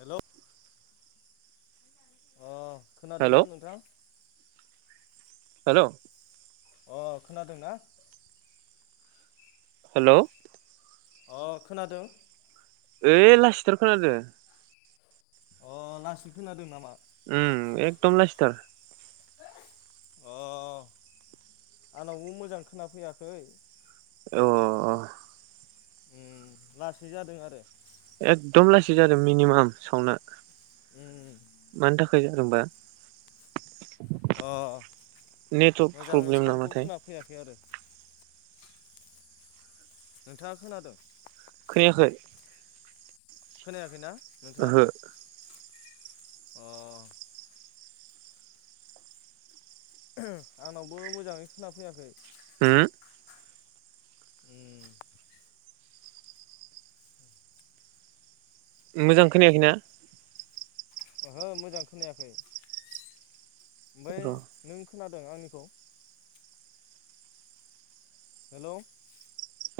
हेल' hello खोनादोंना नोंथां? Hello अ खोनादोंना? हेल' अ खोनादों ओइ लासिथार खोनादों अ लासै खोनादों नामा? उम एखदम लासिथार अ आंनावबो मोजां खोनाफैयाखै ओ अ ओम लासै जादों आरो एकदम लासै जादों मिनिमाम सावना उम मानि थाखै होमबा अ मोजाङै प्रब्लेम साउन्डखौ नामाथाय खोना फैयाखै आरो- नोंथाङा खोनादों? खोनायाखै। खोनायाखैना? नोंथाङा ओहो अ ओहो आंनावबो मोजाङै खोना फैयाखै। होम? उम। मोजां खोनायाखै ना? ओहो मोजां खोनायाखै। ओमफ्राय र' नों खोनाद जादों आंनिखौ [inaudible] हेलौ।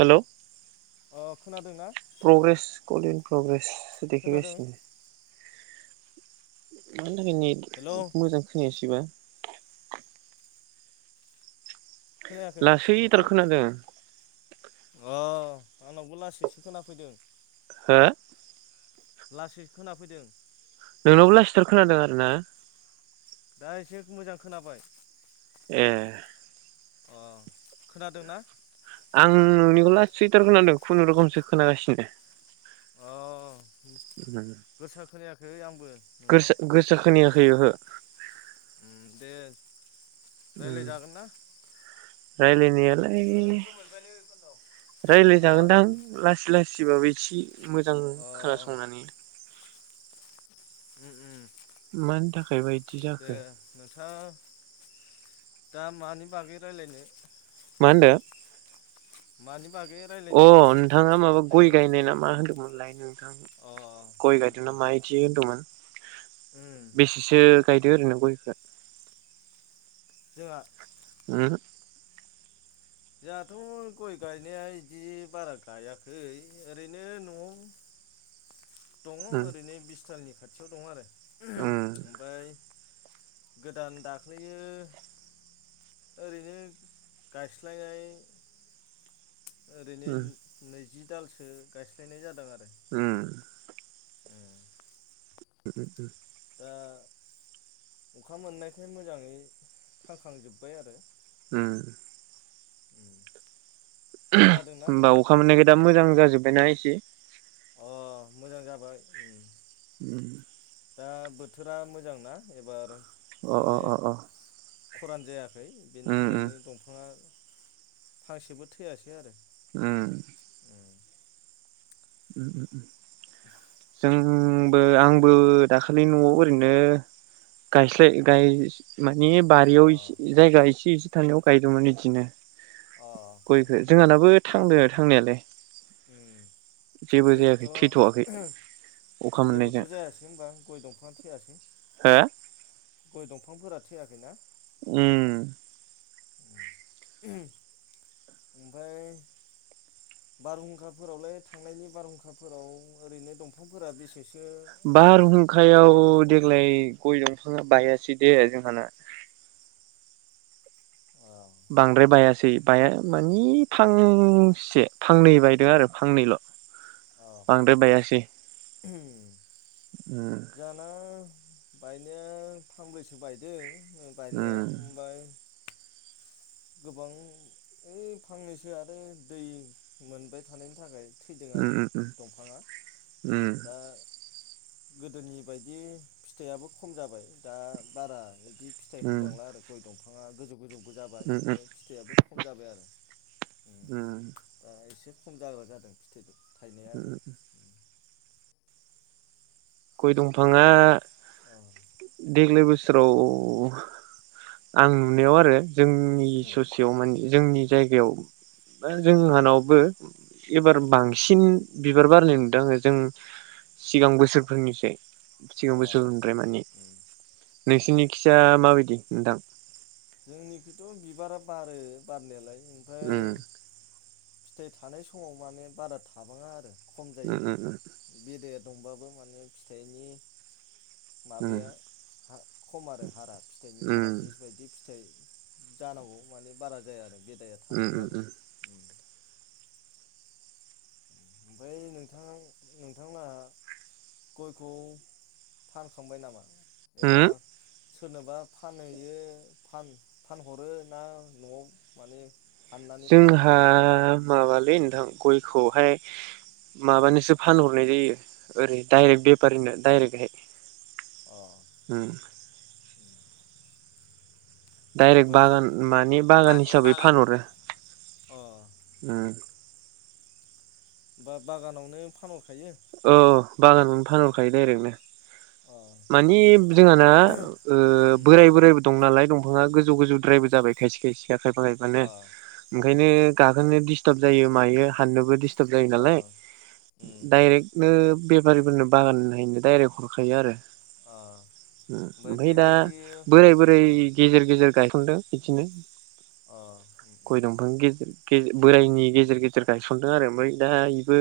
हेलौ। अ खोनादों ना? प्रग्रेस कलिन प्रग्रेस देखाय खोनादों गसिनो। [inaudible] मानि थाखाय नेट हेलौ मोजां खोनायासै। खोबा खोनायाखै लासैथार नोंथां खोनादों। अ आंनावबो लासैसो खोनाफैदों। हो? लासै खोनाफैदों। नोंनावबो लासैथार खोनादों आरोना? दा एसे मोजां खोनाबाय। ए। अ खोनादोंना? आं नोंनिखौ लासैथार खोनादों खुनुरुखुमसो खोनागासिनो। अ गोसा खोनाया है आंबो नोंथां गोरसा गोरसा खोनायाख खै ओहो। उम बे उम रायलायनायालाय हा रायलायजागोनदां लासै लासै। एसेबाबो इसे मोजां अ खोनासंनानै उम उम। मानि थाखाय बा इद दे नोंथां। दा मानि बागै रायलायनो? मा होनदो? मानि बागै अ रायलायनो ओरैनो नोंथाङा माबा गय जोङो गायनाय ना मा होनदोंमोन? लायनो थां नों अ गय उम गायदोंना उम मा इदि होनदोंमोन? उम बेसेसो गायदो ओरैनो गयखो। जोंहा [inaudible] उम जोंहाथ' गय गायनाया बिदि बारा गायाखै ओरैनो न'आव दङ ओरैनो बिसथालनि खाथि। खाथियाव दंङ आरो। उम। ओमफ्राय गोदान दाख्लैयो ओरैनो गायस। [unintelligible] ओरैनो नै। जि दालसो गायस्लायनाय जादों आरो। उम। उम। दा अखा मोननायखाय मोजांङै थांखांजोब्बाय आरो। उम। खोनादोंना होमबा नोंथां अखा मोननायखै दा मोजां। जाजोबबायना एसे। अ मोजां जाबाय। उम। दा बोथोरा मोजांना एबार। अ अ अ अ। खुरान जायाखै। बेनि उम उम थाखायनो दंफाङा। फांसेबो थैयासै आरो। उम। उम उम उम। जोंबो आंबो। दाखालि न'आव ओरैनो गायस्लाय गाय माने बारियाव अ जायगा एसे एसे थानायाव गायदोंमोन बिदिनो। अ उम गयखौ जोंहानाबो थांदों आरो। थांनायालाय। उम। जेबो जेबोथ' जायाखै थैथ'वाखै अखा जेबोथ' मोननायजों जायासै होनबा गय दंफाङा थैयासै। हो। गय दंफांफोरा थैयाखैना। उम। ओमफ्राय बारहुंखाफोरावलाय थांनायनि बारहुंखाफोराव ओरैनो दंफांफोरा बेसेसो। बारहुंखायाव बायदोंमोन देग्लाय गय दंफाङा। बाहायासै दे जोंहाना। अ बांद्राय बायासै बाया मानि फांसे फांनै बायदों आरो फांनैल'। अ बांद्राय बायासै। उम जाना। बायनाया फांब्रैसो बायदों। बायनि उम बफ्राय [unintelligible] गोबां ओइ फांनैसो आरो दै मोनबाय थानायनि थाखाय थैदों उम आरो उम दंफाङा उम दा गोदोनि बायदि फिथाइयाबो खम जाबाय दा बारा। बि फिथाइ उम होबांला आरो गय दंफां [unintelligible] [unintelligible] था गोजौ गोजौ। जाबाय उम उम ओमफ्राय फिथाइयआबो खम जाबाय आरो उम दा एसे खम जाग्ला जादों फिथाइदों। [unintelligible] थायनाया उम आरो। गय दंफाङा ओमफ्राय अ देग्लाय बोसोराव आं नुनायाव आरो जोंनि उम ससेयाव माने जोंनि जायगायाव अ जोंहानावबो एबार बांसिन बिबार बारनाय नुदों जों सिगां बोसोर बुंनोसै सिगांबो अ सोलद्राय मानि उम नोंसिनि [unintelligible] [unintelligible] जायखिया माबायदि नोंथां जोंनिखथ' बिबारा बारो बारनायालाय [unintelligible] उम फिथाइ थानाय समाव माने बारा थाबाङा आरो। [unintelligible] खम जायो उम उम बेदेर [unintelligible] दंबाबो माने फिथाइनि [unintelligible] उम माबाया खम आरो हारा फिथाइनि उम हारा जिस बायदि [unintelligible] फिथाइ जानांगौ माने बारा जाया आरो बे [unintelligible] आदाया उम उम थादोंबाबो। उम ओमफ्राय नोंथां नोंथांङा गयखौ फानखांबाय नामा? एबा होम सोरनोबा फानहैयो फानहरो ना न'आव माने हाननानै फानहैयो जोंहा नोंथाङा माबालै नोंथां गयखौहाय माबानोसो फानहरनाय जायो ओरै डायरेक्ट बेफारिनो दायरेक्टहाय अ उ डायरेक्ट ओमफ्राय बागान माने बागान मानि हिसाबै बागान फानहरो अ बा बागानावनो फानहर ओ बागानखौनो फानहरखायो डाइरेक्टनो अ मानि जोंहाना ओ उम बोराय बोरायबो दं नालाय दं फाङा गोजौ गोजौद्रायबो जाबाय जायसे खायसे खायफा खायफा नो अ ओंखायनो गाखोनो दिस्टार्ब जायो मायो हाननोबो दिस दिसथाब जायो अ नालाय उम डाइरेक्टनो बेफारिफोरनो बागान नायैनो दडाइरेक्ट हरखायो आरो अ ओमफ्राय ओमफाय दा बेबायदि बोराय बोराय अ गेजेर गेजेर गायखनदों बिदिनो अ उम गय उम दंफां गेजर गेजे उम बोरायनि उम गेजेर गेजेर गायसन दों आरो दा इबो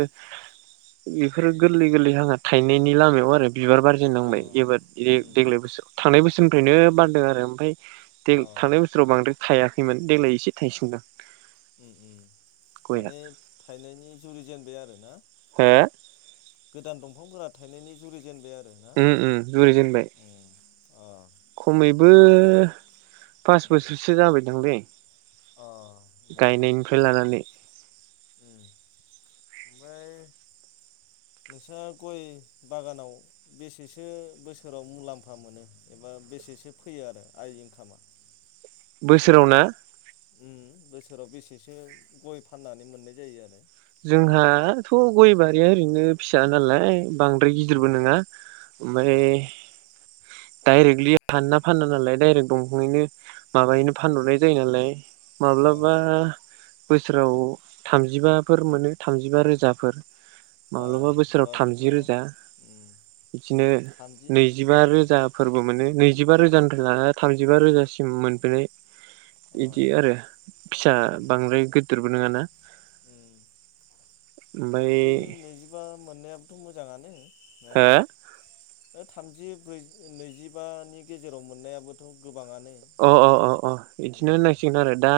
इफोर गोरलै गोरलै हांआ थायनायनि लामायाव आरो बिबार बारजेन अ एबार ए उम उम देग्लाय बोसोराव थांनाय बोसोर सोनिफ्रायनो बारदों आरो ओमफाय दे अ थांनाय बोसोराव बांद्राय थायाखैमोन देग्लाय एसे थाइसेनदों उम उम माने थाइनायनि जुरि जेनबाय आरो ना हो उम गोदान दंफांफोराथ' थायनायनि जुरि जेनबाय आरो ना उम उम जुरि जेनबाय उम अ खमैबो बो फास बोसोरसो जाबाय दांलै अ गायनायनिफ्राय लानानै ओमफाय नोंस्रा गय बागानाव बेसेसो बोसोराव मुलाम्फा मोनो एबा बेसेसो फैयो आरो आइ इनकामा बोसोराव ना उम बोसोराव बेसेसो गय फाननानै मोननाय जायो आरो जोंहाथ' गय बारिया ओरैनो फिसा नालाय बांद्राय उम गिदिरबो नङा अ ओमफाय डायरेक्टलि हानना फान नालाय दडायरेक्ट दंफांयैनो माबायैनो फानहरनाय जायो नालाय माब्लाबा अ बोसोराव थामजिबा फोर मोनो थामजिबा रोजाफोर अ माब्लाबा बोसोराव होमबाबोथ' थामजि रोजा उम बिदिनो थामजि नैजिबा उम रोजा फोरबो मोनो नैजि जिबा रोजानिफ्राय लानानै थामजिबा रोजासिम मोनब्रै अ इदि आरो फिसा उम उम बांद्राय गिदिरबो नङाना उम ओमफ्राय थामजि नैजिबा मोननाया मोजाङानो हो ओ थामजि जि ब्रै नैजिबानि गेजेराव मोननायाबोथ' गोबाङानो अ-अ- अ- अ बिदिनो उम होननांसिगोन आरो दा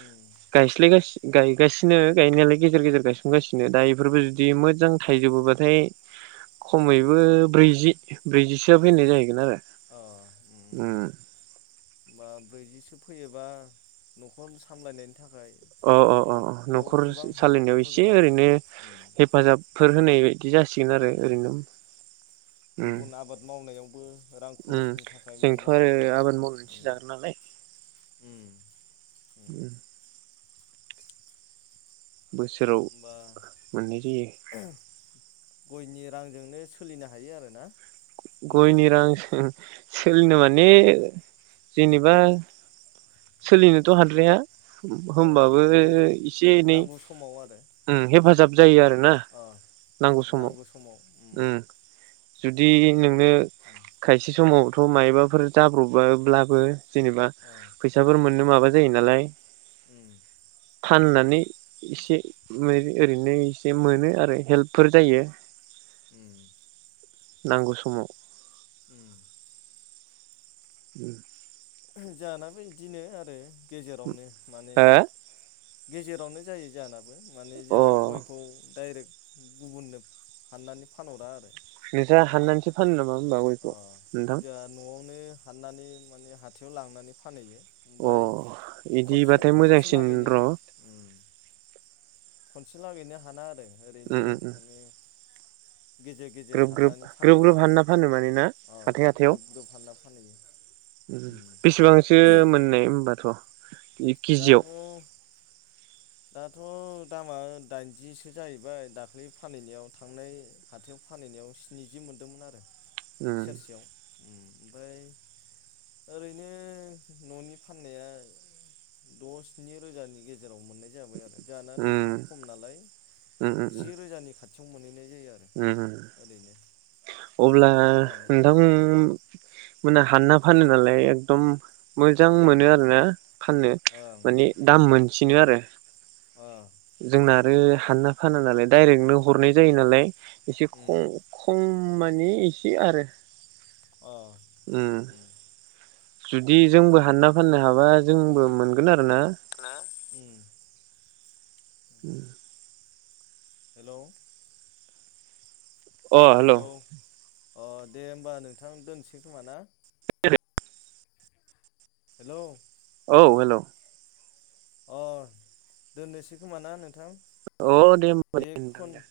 उम गायस्लायगा गायगासिनो गायनायालाय गेजेर गेजेर गायसनगासिनो दा बेफोरबो जुदि मोजां थाइजोबोबाथाय खमैबो ब्रैजि ब्रैजिसोआ फैनाय जाहैगोन आरो उम होनबा ब्रैजिसो फैयोबा न'खर सामलायनायनि थाखाय अ -अ- अ बेयाव न'खर गोबां सालायनायाव हेफाजाब एसे होगोन आरो ओरैनो उम हेफाजाबफोर होनाय बिदि जासिगोन आरो उम ओरैनो गुबुन आबाद मावनायावबो रां ओम-ओम खरसनि थाखाय जोंथ' मोननो आरो हागोन आबाद मावनासो उम जाग्रा नालाय उम उम बोसोराव बा मोननाय जायो गयनि रांजोंनो सोलिनो हायो आरो ना गयनि रांजों उम सो-सोलिनो माने जेनेबा उम सोलिनोथ' हाद्राया अ होमबाबो माने एसे-एनै नांगौ समाव आरो ओम हेफाजाब जायो आरो ना अ नांगौ समाव ओम बिदि बि उम खायसे समाव थ' मायबाफोर जाब्र'बब्लाबो जेनेबा अ फैसाफोर मोननो माबा जायो नालाय उम फाननानै एसे ओरैनो एसे मोनो आरो हेल्पफोर जायो उम नांगौ समाव उम उम जाहानाबो इदिनो आरो गेजेरावनो माने हो अ गेजेरावनो जायो जोहाना माने जोंहा गयखौ डाइरेक्ट गुबुननो हाननानै फानहरा आरो निजा हाननानैसो फानो नामा हो अ जोंहा न'आवनो हाननानै माने हा थायाव लांनानै फानहैयो अ ओमफ्राय खनसे बिदिबाथाय खनसे मोजांसिन लागैनो र' उम खनसे लागैनो हाना आरो ओरैनो माने गेजेर गेजेर ग्रोब-ग्रोब हाननानै फानहैयो ग्रोब-ग्रोब हानना फानो माने ना अ हाथाय-हाथायाव ग्रोब ग्रोब हानना फानहैयो उम बेसेबांसो मोननाय होनबाथ' दाथ' दाथ' दामा दाइनजिसो जाहैबाय दाख्लै फानहैनायाव थांनाय हाथायाव फानहैनायाव स्निजि मोनदोंमोन आरो उम सेरसेयाव ओमफ्राय ओरैनो न'नि फाननाया द' स्नि रोजानि गेजेराव मोननाय जाबाय आरो जोंहाना उम दंफाङा खम नालाय उम उम जि रोजानि खाथि खाथियाव मोनहैनाय जायो आरो उम उम ओरैनो अब्ला न'आव फाननानै नोंथां उम मोना हानना फानोबालाय एकदम मोजां अ मोनो आरो ना फाननो ओं माने उम दाम उम मोनसिनो आरो ओ उम जोंना आरो हानना फाना नालाय डाइरेक्टनो हरनाय जायो नालाय एसे उम खम मानि एसे आरो ओ उम जुदि जोंबो हानना फाननो हाबा जोंबो मोनगोन आरो ना [unintelligible] [inaudible] हेलौ अ हेलौ अ दे होमबा नोंथां दोनसै खोमा ना हेलौ औ हेलौ अ दोननोसै खोमा ना नोंथां अ दे होमबा बे होनबा दे खन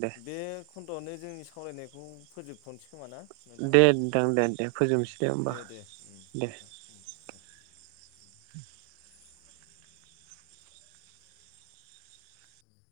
दे बे जोंनि सावरायनायखौ फोजोबथ'नोसै खोमाना नोंथां दे नोंथां दे दे फोजोबनोसै होमबा दे दे दे नोंथां दे [inaudible]